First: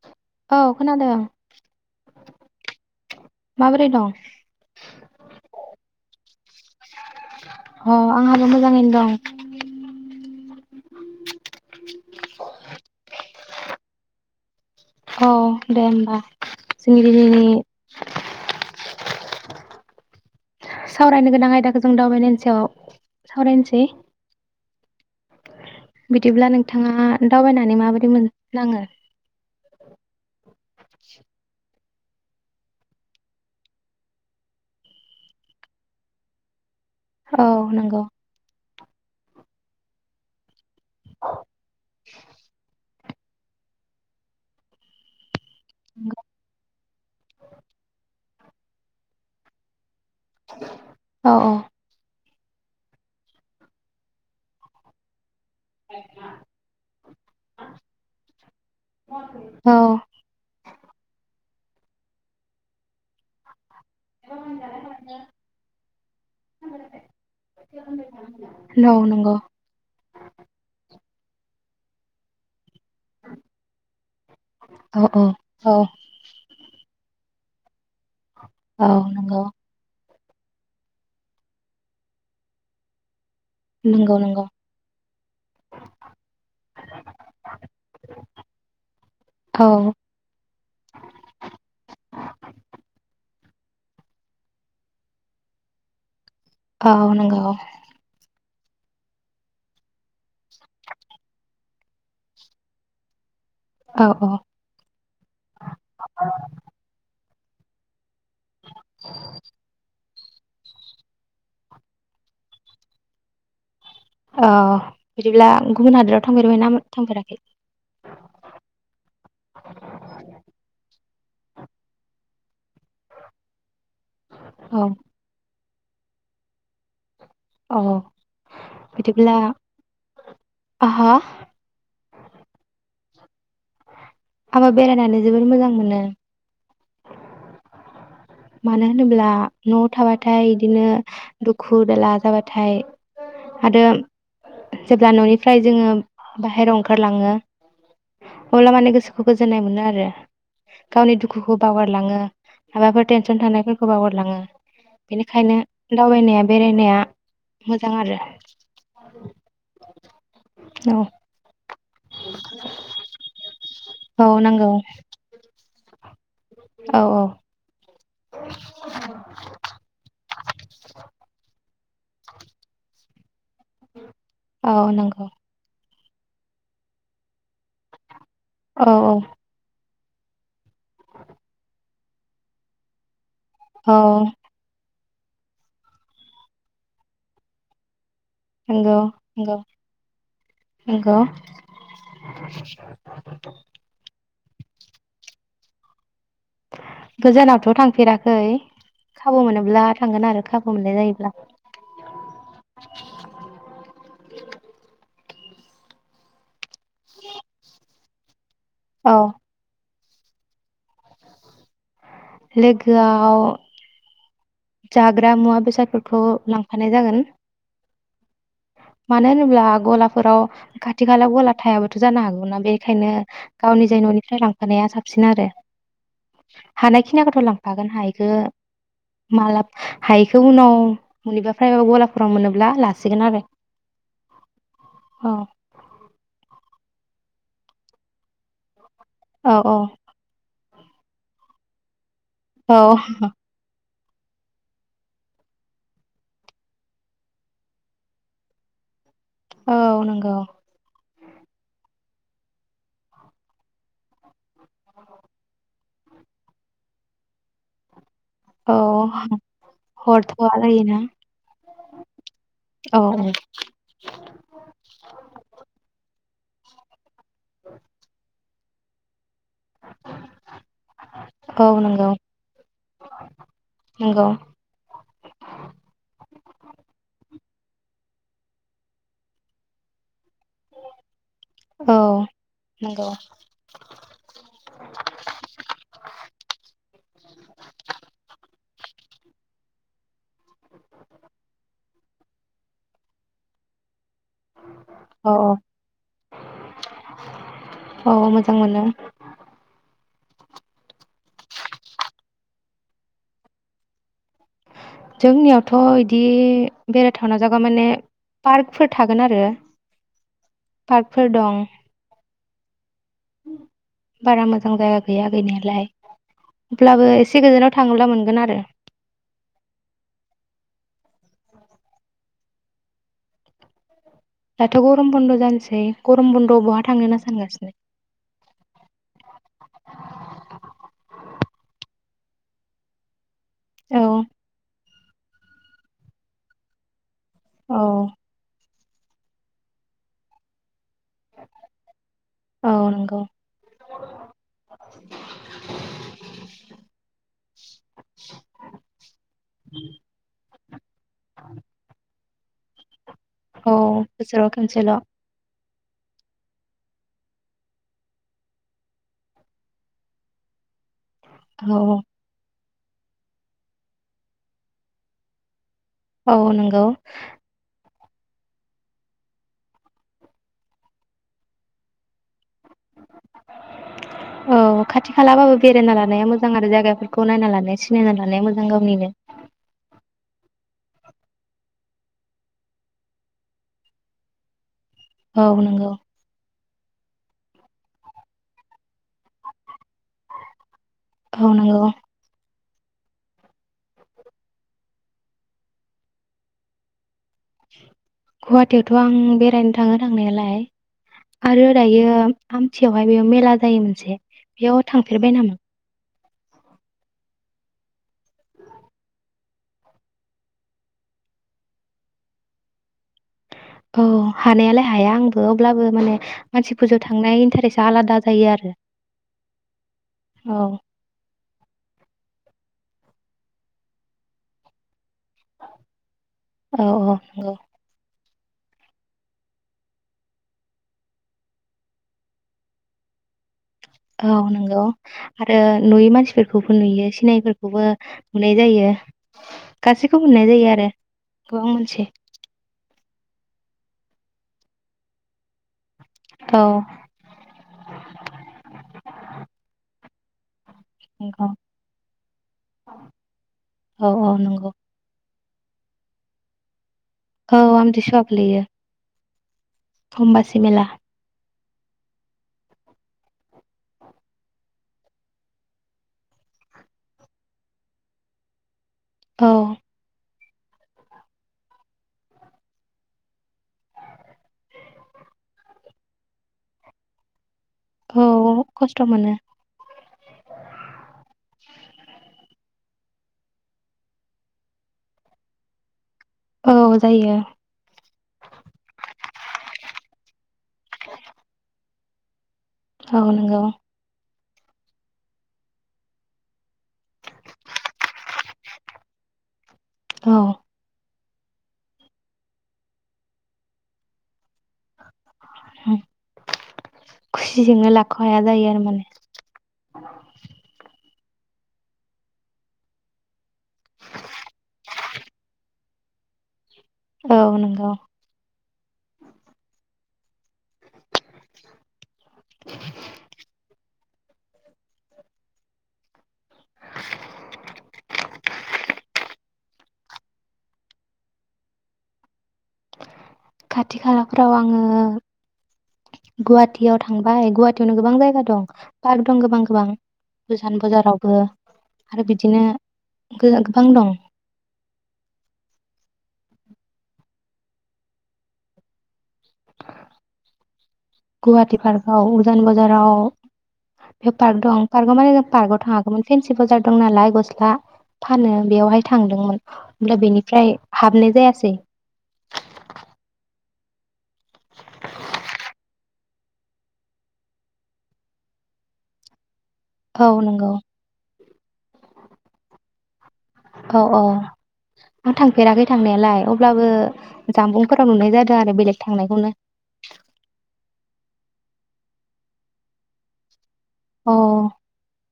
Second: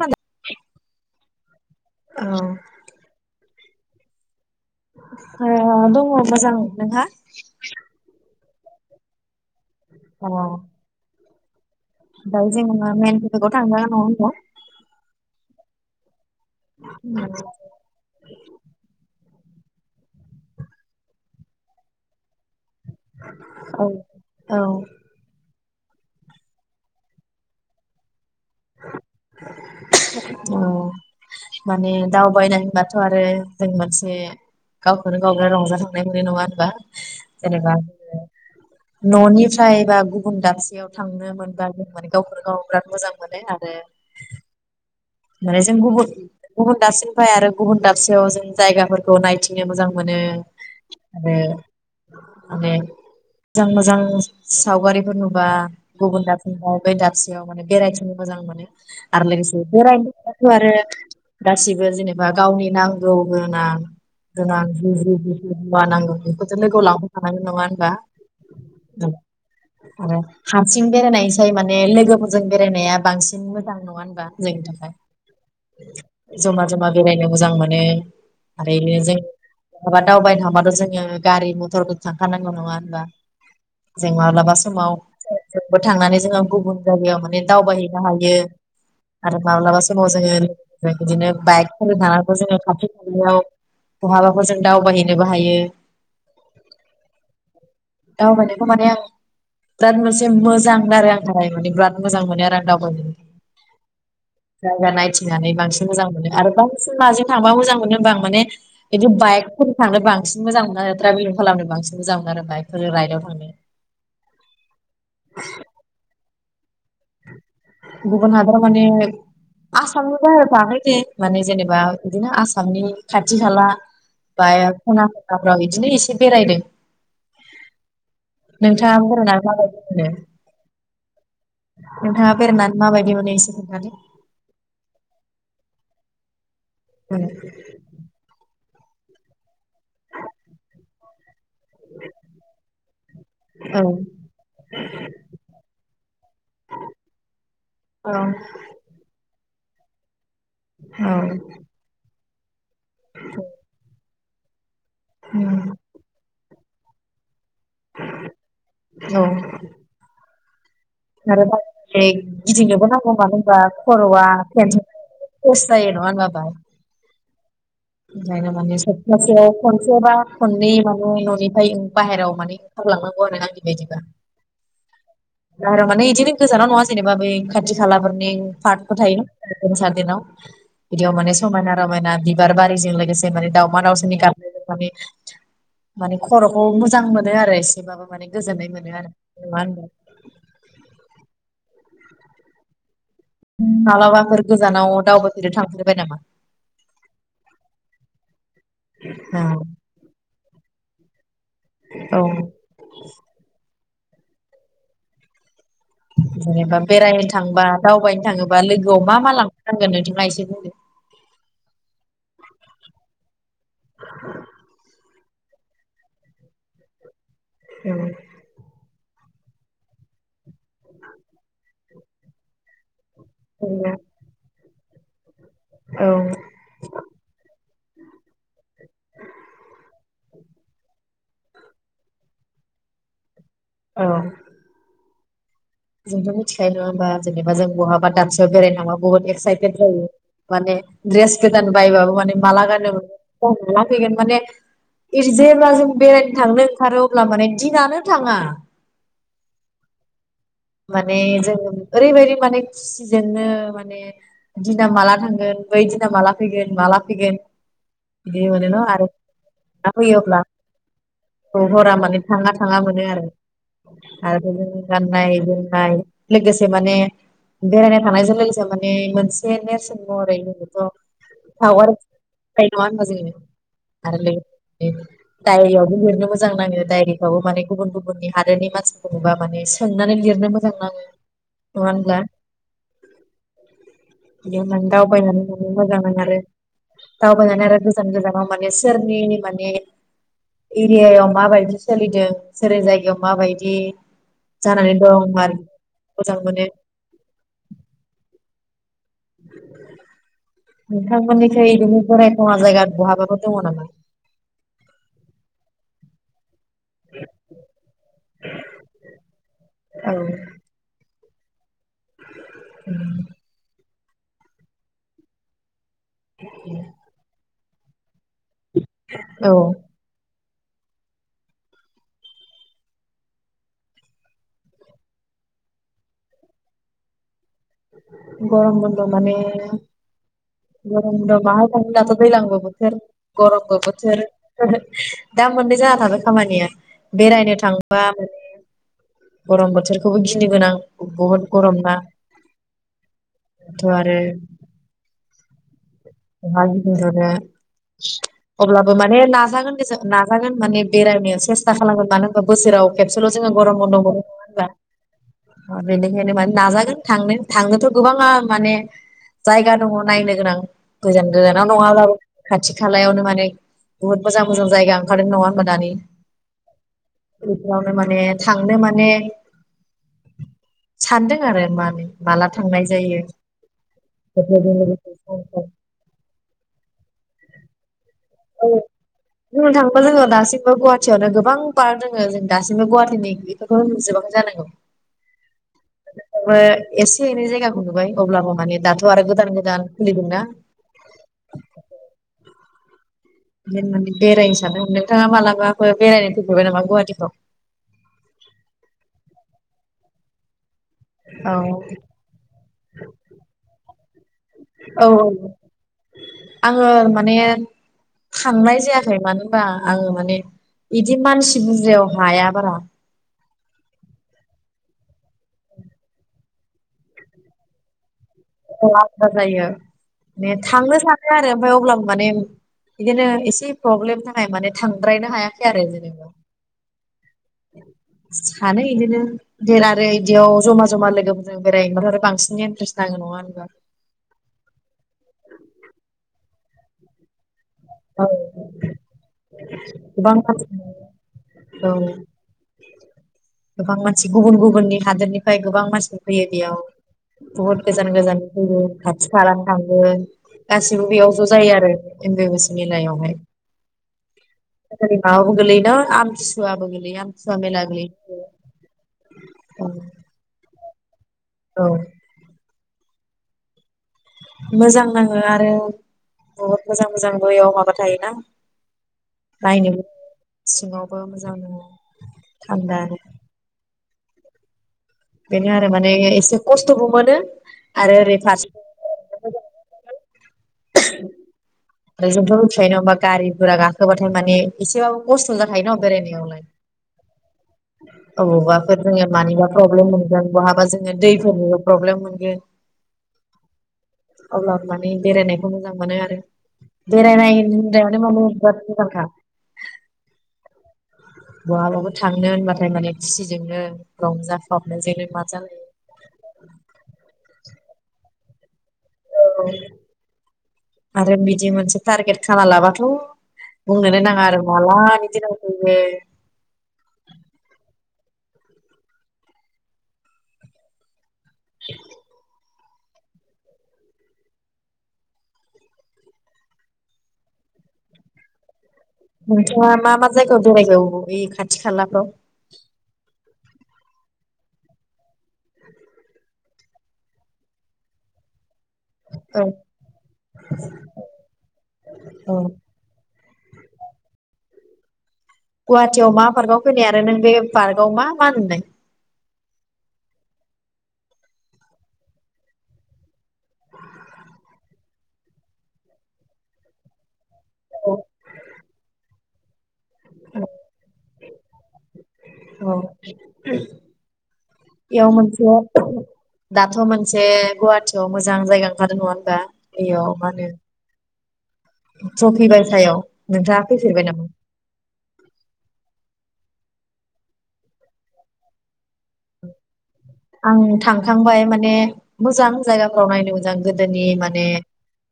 औ औ खोनादों माबोरै दं ओ दङ मोजां नोंहा? अ आंहाबो मोजाङैनो दं। अ ओमफ्राय जोङो मेन तफिकाव थांदिनि नङा होनबा औ दे होनबा [unintelligible] सावरायनो गोनां आयदाखौ जों दावबायनायनि सायाव सावरायनोसै औ औ बिदिब्ला नोंथाङा दावबायनानै माबादि मोनो? नाङो [inaudible] औ। माने दावबायनाय होनबाथ' आरो जों मोनसे गावखौनो गावनो रंजाखांनाय मोननाय नङा होनबा औ जेनेबा नंगौ न'निफ्राय बा गुबुन दाबसेयाव थांनो मोनबा जों माने गावखौनो गाव बिराद मोजां मोनो आरो माने जों गुबुन गुबुन दाबसेनिफ्राय आरो गुबुन दाबसेयाव जों जायगाफोरखौ नायथिंनो मोजां मोनो औ आरो औ माने मोजां मोजां सावगारिफोर नु बा गुबुन दाबसेआव बे दाबसेयाव माने बेरायथिंनो मोजां मोनो आरो लोगोसे औ [unintelligible] गासिबो जेनेबा गावनि नांगौ गोनां गोनां जि जि मुवा नांगौ बेखौथ' लोगोआव लांबाय थानायानाय नङा होनबा औ नंगौ आरो हारसिं बेरायनाय माने लोगोफोरजों बेरायनाया बांसिन मोजां नङा होनबा। औ औ औ जमा जमा बेराय नो मोजां मोनो। औ थारैनो नंगौ [unintelligible] दावबायनो थांबाथ जोङो गारि मथर थांखानांगौ नङा होनबा जों नंगौ नंगौ माब्लाबा समाव ट्रेनजोंबो थांनानै जोङो गुबुन जायगायाव माने दावबायहैनो हायो औ माब्लाबा समाव जोङो बिदिनो बाइक फोर थांना जोङो [unintelligible] बहाबाफोर जों दावबायहैनोबो हायो औ नंगौ दावबायनायखौ माने आं बिराद मोजा मोजां आरो आंनि थाखाय माने बिराद मोजां मोनो आरो आं दावबायनो औ औ जायगा नायथिंनानै बांसिन मोजां मोनो आरो बांसिन माजों थांबा मोजां मोनो होमबा आं माने बिदि बायेकफोरजों थांनोबा सिन मोजां मोनो आरो ट्राभेलिं खालामनो बांसिन मोजां मोनो आरो बाइकफोर राइदाव थांनो औ बिदिब्ला गुबुन हादर थांफेरबाय ना थांफेराखै गुबुन हादराव माने आसामनि बाहेराव थाङाखै दे माने जेनेबा बिदिनो आसामनि खाथि खाला बाया औ खना खनलाफ्राव इदि बिदिनो एसे बेरायदों औ नोंथाङा बिदिब्ला बेरनानै माबादि मोनो आहा नोंथाङा बेरायना माबायदि मोनो इसे खोनथादो आंङो बेरायनानै जोबोर मोजां मोनो ओं मानो होनोब्ला नआव थाबाथाय इदिनो दुखु दाला जाबाथाय औ आरो जेब्ला ननिफ्राय जोङो बाहेरायाव ओंखारला औ जोनाय मोनो आरो गावनि दुखुखौ बावगारलाङो आरो टेनसन थानायफोरखौ बागारलाङो बेनिखायनो दावबायनाया बेरायनाया मोजां आरो औ औ आरो बाय जहै गिदिंनोबो नांगौ मानो होनबा खरआ औ [unintelligible] नांगौ जायो [unintelligible] औ औ ओंखायनो माने सप्तासेयाव खनसे बा खननै माने न'निफ्राय बाहेरायाव माने ओंखारलांनां [unintelligible] औ नंगौ बारा माने बिदिनो गोजानाव नङा जेनेबा बै खाथि खालाफोर माने औ फार्कफोर औ थायो ना [unintelligible] बेनाव बिदियाव माने समायना रमायना बिबार बारिजों लोगोसे से माने दावमा औ दावसानि गाबनायजों माने माने खरखौ मोजां मोनो आरो एसे बाबो माने गोजोननाय मोनो नंगौ आरो नंगौ नंङा होनबा नंगौ होनबा मालाबाफोर गोजानाव दावबायफेरनो थांफेरबाय नामा? गोजानावथ' थांफेराखै खाबु मोनोब्ला औ थांगोन आरो खाबु मोननाय जायोब्ला [inaudible] औ जेनेबा बेरायनो थांबा दावबायनो थाङो लोगोआव औ मा मा लांफानांगोन नों थांङा एसे बुंदों। लोगोआव जाग्रा मुवा बेसादफोरखौ लांफानाय जागोन उम मानो होनोब्ला गलाफोराव खाथि खालायाव गला थायाबाथ' जानो हागौ ना बेखायनो गाव निजायै औ न'निफ्राय लां नाया साबसिन आरो औ हानायखिनाखौथ' लां हागोन हायिखो मालाब हायैखौ उनाव मनिबा फ्राइबा गलाफोराव मोनोब्ला लासिगोन आरो औ औ जोंथ' मिथिखायो नङा होमबा जेनेबा जों बहाबा दानसेयाव बेरायनो थांबा बहुत औ औ एक्साइटेड जायो माने ड्रेस गोदान बायबाबो माने माला गाननो मोनो औ जायो आरोना फैगोन माने जेब्ला जों बेरायनो थांनो ओंखारो अब्ला माने दिनानो थाङा औ नंगौ माने जों ओरैबायदि माने खुसिजोंनो माने दिना माला थांगोन बै दि माला फैगोन माला फैगोन बिदि मोनो औ न' आरो होयोब्ला हरथ'वा जायोना [inaudible] हरा माने थाङा थाङा औ मोनो आरो आरो बिदि गाननाय जोम लोगोसे माने बेरायनो थांनाय जों लोगोसे माने मो नसे नेरसोन महरै लोगोथ' औ पावार नंगौ नङा होनबा जोङो नंगौ आरो दायरियावबो लिरनो मोजां नाङो डायरिखौबो माने [inaudible] गुबुन गुबुननि हादोरनि मानसिफोरखौबा माने सोंनानै लिर बिनो मोजां नाङो नङा औ होनब्ला नंगौ बिदि होननानै दावबायनानै मोजां आरो दावबायनानै आरो गोजान गोजानाव माने सोरनि माने एरियायाव माबायदि सोलिदों जेरै जायगायाव माबायदि जानानै दं औ औ [inaudible] मोजां मोनो नुनो मोनो। [unintelligible] नोंथांमोननिखै बिदि बेरायथावना जायगा बहाबाफोर दङ नामा? जोंनियावथ' इदि बेराय थावना जागा माने पार्कफोर थागोन आरो औ फोर दं बारा मोजां जायगा गैया गैनायालाय अब्लाबो एसे गोजानाव थांला मोन औ दाथ' गरम बन्द' जानोसै गरम बन्द'आव बहा थांनो होनना सानगासिनो गरम बन्द माने गरम बन्द मा होनना [inaudible] थानो दाथ' दैज्लांबो बोथोर गरमबो औ बोथोर दा मोननै जाना थाबाय खामानिया बेरायनो औ थांबा माने गरम बोथोरखौबो गिनो गोनां बुहुत गरम ना औ नंगौ थ' आरो बहा गिदिंनो थांनो अब्लाबो माने नाजागोन दे जों नाजागोन। माने बेरायनो सेसता खालामगोन माने बोसोराव खेबसेल' जोङो औ गरमबन्द मोनो नङा बोसोराव होनबा खनसेल' बेनिखायनो माने नाजागोन थांनो थांनोथ' गोबाङा माने जायगा दङ नायनो गोनां। गोजान गोजानाव औ नङाब्लाबो खाथि खालायावनो माने बचहुत मोजां मोजां जायगा ओंखारदों नङा दानि औ नंगौ। बेफोरावनो माने थांनो माने सान्दों आरो मानो मालाथो थांनाय जायो बेफोरजों लोगोसे समखौ नाया मोजां आरो जायगा नायना लानाया सिनायना लानाया मोजां गावनिनो। सिमबो गुवाहाटियावनो गोबां पार्क दोङो जों दासिमबो गुवाहाटिनि बेफोरखौनो नुजोबाखै जानांगौ। औ नोंगौ। ओ एसे एनै जायगाखौ नुबाय अब्लाबो माने दाथ' आरो गोदान गोदान खुलिदोंना। औ नंगौ [unintelligible] बेरायनो सान्दों। नोंथाङा मालाबाफोर बेरायनो फैफेरबाय नामा गुवाहाटिफ्राव? गुवाहाटियावथ' आं बेरायनो थाङो थांनायालाय। औ आरो दायो आमथियावहाय बेयाव मेला जायो मोनसे। बेयाव औ औ थांफेरबाय नामा? आङो माने थांनाय जायाखै मानो बा आङो माने इदि मानसि बुरजायाव हाया बारा। औ हानायालाय हाया आंबो अब्लाबो माने मानसि बुरजायाव थांनाय इन्टारेस्टा आलादा जायो आरो औ आलादा जायो ने औ थांनो सानो आरो ओमफ्राय अब्लाबो माने बिदिनो एसे प्रब्लेमनि थाखाय माने थांद्रायनो हायाखै आरो जेनेबा। अ अ। औ। सानो इदिनो देर आरो इदियाव जमा जमा लोगोफोरजों बेरायबा आरो बांसिन इनटारेस्ट नाङो नङा होनबा। औ नोंगौ आरो नुयै मानसिफोर खौबो नुयो सिनायैफोर खौबो औ नुनाय जायो। गासैखौबो गोबां नुनाय जायो मानसि आरो गोबां मानसि। औ गोबां मानसि गुबुन गुबुननि हादोरनि ओमफ्राय गोबां मानसि फैयो औ बेयाव बुहुत गोजान गोजाननि फैयो खाथि खालानि थागोन। गासिबो बेयाव ज' नंगौ जायो आरो एम्बेबासि मेलायावहाय औ औ नंगौ [unintelligible] माबाबो गोलैयो न आमथिसुवाबो गोलै यो आमथिसुवा औ मेला गोलैयो। [unintelligible] अमबासि मेला औ मोजां नाङो आरो बहुत मोजां मोजांबो बेयाव माबा थायोना औ नायनो [unintelligible] सिङावबो मोजां नाङो थान्दानो। बेनो माने एसे खस्थ'बो मोनो आरो ओरै औ खस्थ' मोनो ओमफ्राय जोंथ' मिथिखायो नङा होमबा गारि गुरा गाखोबाथाय माने एसेबाबो खस्थ' जाखायो न बेरायनो औ जायो [unintelligible] अबावबाफोर जोङो मानिबा प्रब्लेम मोनगोन बहाबा जोङो दैफोर प्रब्लेम मोनगोन औ नंगौ अब्ला माने बेरायनाय मोजां मोनो आरो बेरायनाय [unintelligible] बिराद मोजांखा। औ बहाबाबो थांनो होनबाथाय माने खुसिजोंनो रंजा [unintelligible] बिजोंनो लाख' हाया जायो आरो माने। [unintelligible] आरो बिदि मोनसे टारगेट खाना लाबाथ' बुंनो नो नाङा आरो माला बि दिना मोनफैगोन औ नंगौ [unintelligible] [unintelligible] नोंथाङा मा मा जायगायाव बेरायगौ ओइ खाथि खालाफ्राव? खाथि खालाफ्राव आङो [unintelligible] गुवाहाटियाव थांबाय। गुवाहाटियावनो गोबां जायगा दं। पार्क दं गोबां औ गोबां उजान बाजारावबो आरो औ बिदिनो [unintelligible] गुवाहाटियाव मा पार्कआव फैनाय आरो नों बे पार्कआव मा मा नुनाय? गुवाहाटि पार्काव उजान बाजाराव बेयाव पार्क दं पार्काव माने जों पार्काव थाङाखैमोन फेनसि बाजार दं नालाय गस्ला दा औ फानो बेयावहाय थांदोंमोन। अब्ला बेनिफ्राय हाबनाय जाया सै औ बेयाव मोनसे दाथ' मोनसे गुवाहाटियाव मोजां जायगा ओंखारदों नङा होनबा। बेयाव औ माहोनो नंगौ ट्रफि बायसायाव नोंथाङा अ अ फैफेरबाय नामा? आं थांफेराखै थांनायालाय अ अब्लाबो जानबुंफोराव नुनाय जादों आरो बेलेग थांनायखौनो। आं थांखांबाय माने मोजां जायगाफ्राव नायनो मोजां गोदोनि अ माने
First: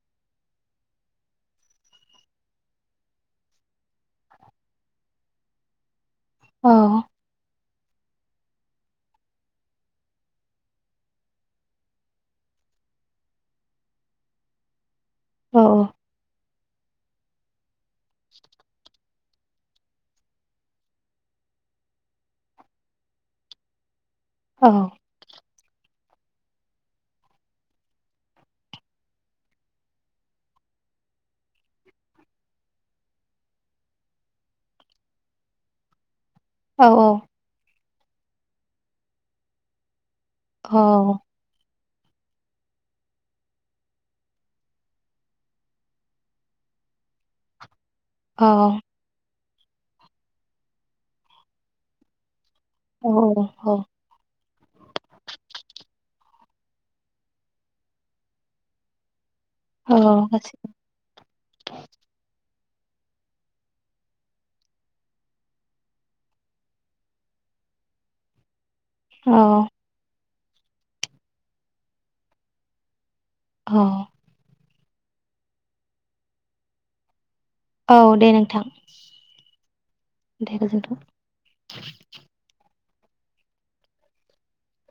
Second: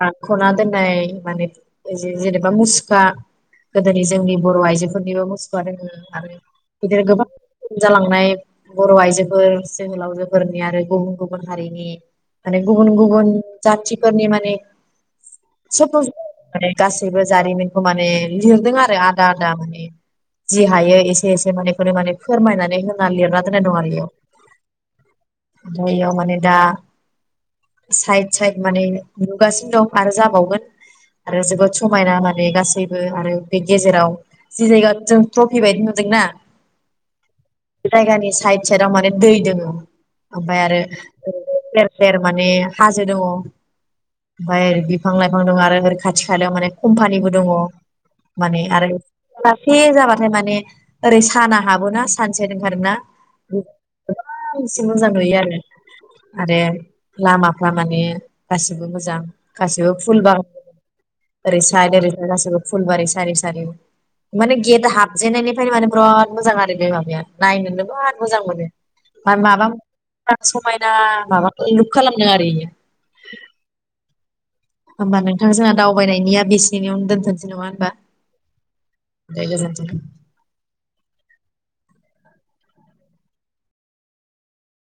दानख'ना दोननाय माने जे-जेनेबा मुसुखा गोदोनि जोंनि बर' आइजोफोरनिबो मुसुखा दोङो। आरो औ बिदि गोबां जालांनाय बर' आइजोफोर जोहोलावजोफोरनि आरो गुबुन गुबुन हारिनि माने गुबुन गुबुन जाथिफोरनि माने [unintelligible] गासैबो जारिमिन खौ माने लिरदों आरो आ दादा माने जि हायो एसे एसे मानेखौनो माने फोरमायनानै होना लिरना दोन्नाय दं आरो बेयाव। औ जायआव माने दा साइद साइद माने नुगासिनो दं आरो जाबावगोन आरो जोबोद समायना माने गासैबो आरो बे गेजेराव जि जायगा जों ट्रफि बायदि नुदोंना औ औ। जायगानि साइद साइदाव माने दै दोङो। [inaudible] ओमफाय औ आरो बेर माने हाजो दङ ओमफाय बिफां लाइफां दङ आरो ओरै खाथि खालायाव माने कम्पानिबो दङ। औ माने आरो बेलासे जाबाथाय माने ओरै साना हाबोना सानसे [unintelligible] [unintelligible] औ औ मोजां नुयो आरो आरो लामाफ्रा माने गासिबो मोजां। गासिबो औ फुल बाग गासै ओरै साइद ओरै गासिबो फुलबारि सारि सारि माने गेट हाबजेननायनिफ्रायनो माने बिराद मोजां आरो बे माबाया नायनोनो बिराद मोजां मोनो। मा औ माबाम समायना माबा लुुक खालामदों आरो इयो। अ। होमबा नोंथां जोङा दावबायनायनिया बेसेनियावनो दोनथ'नोसै नङा होनबा औ दे नोंथां, दे गोजोनथों दे गोजोनथों।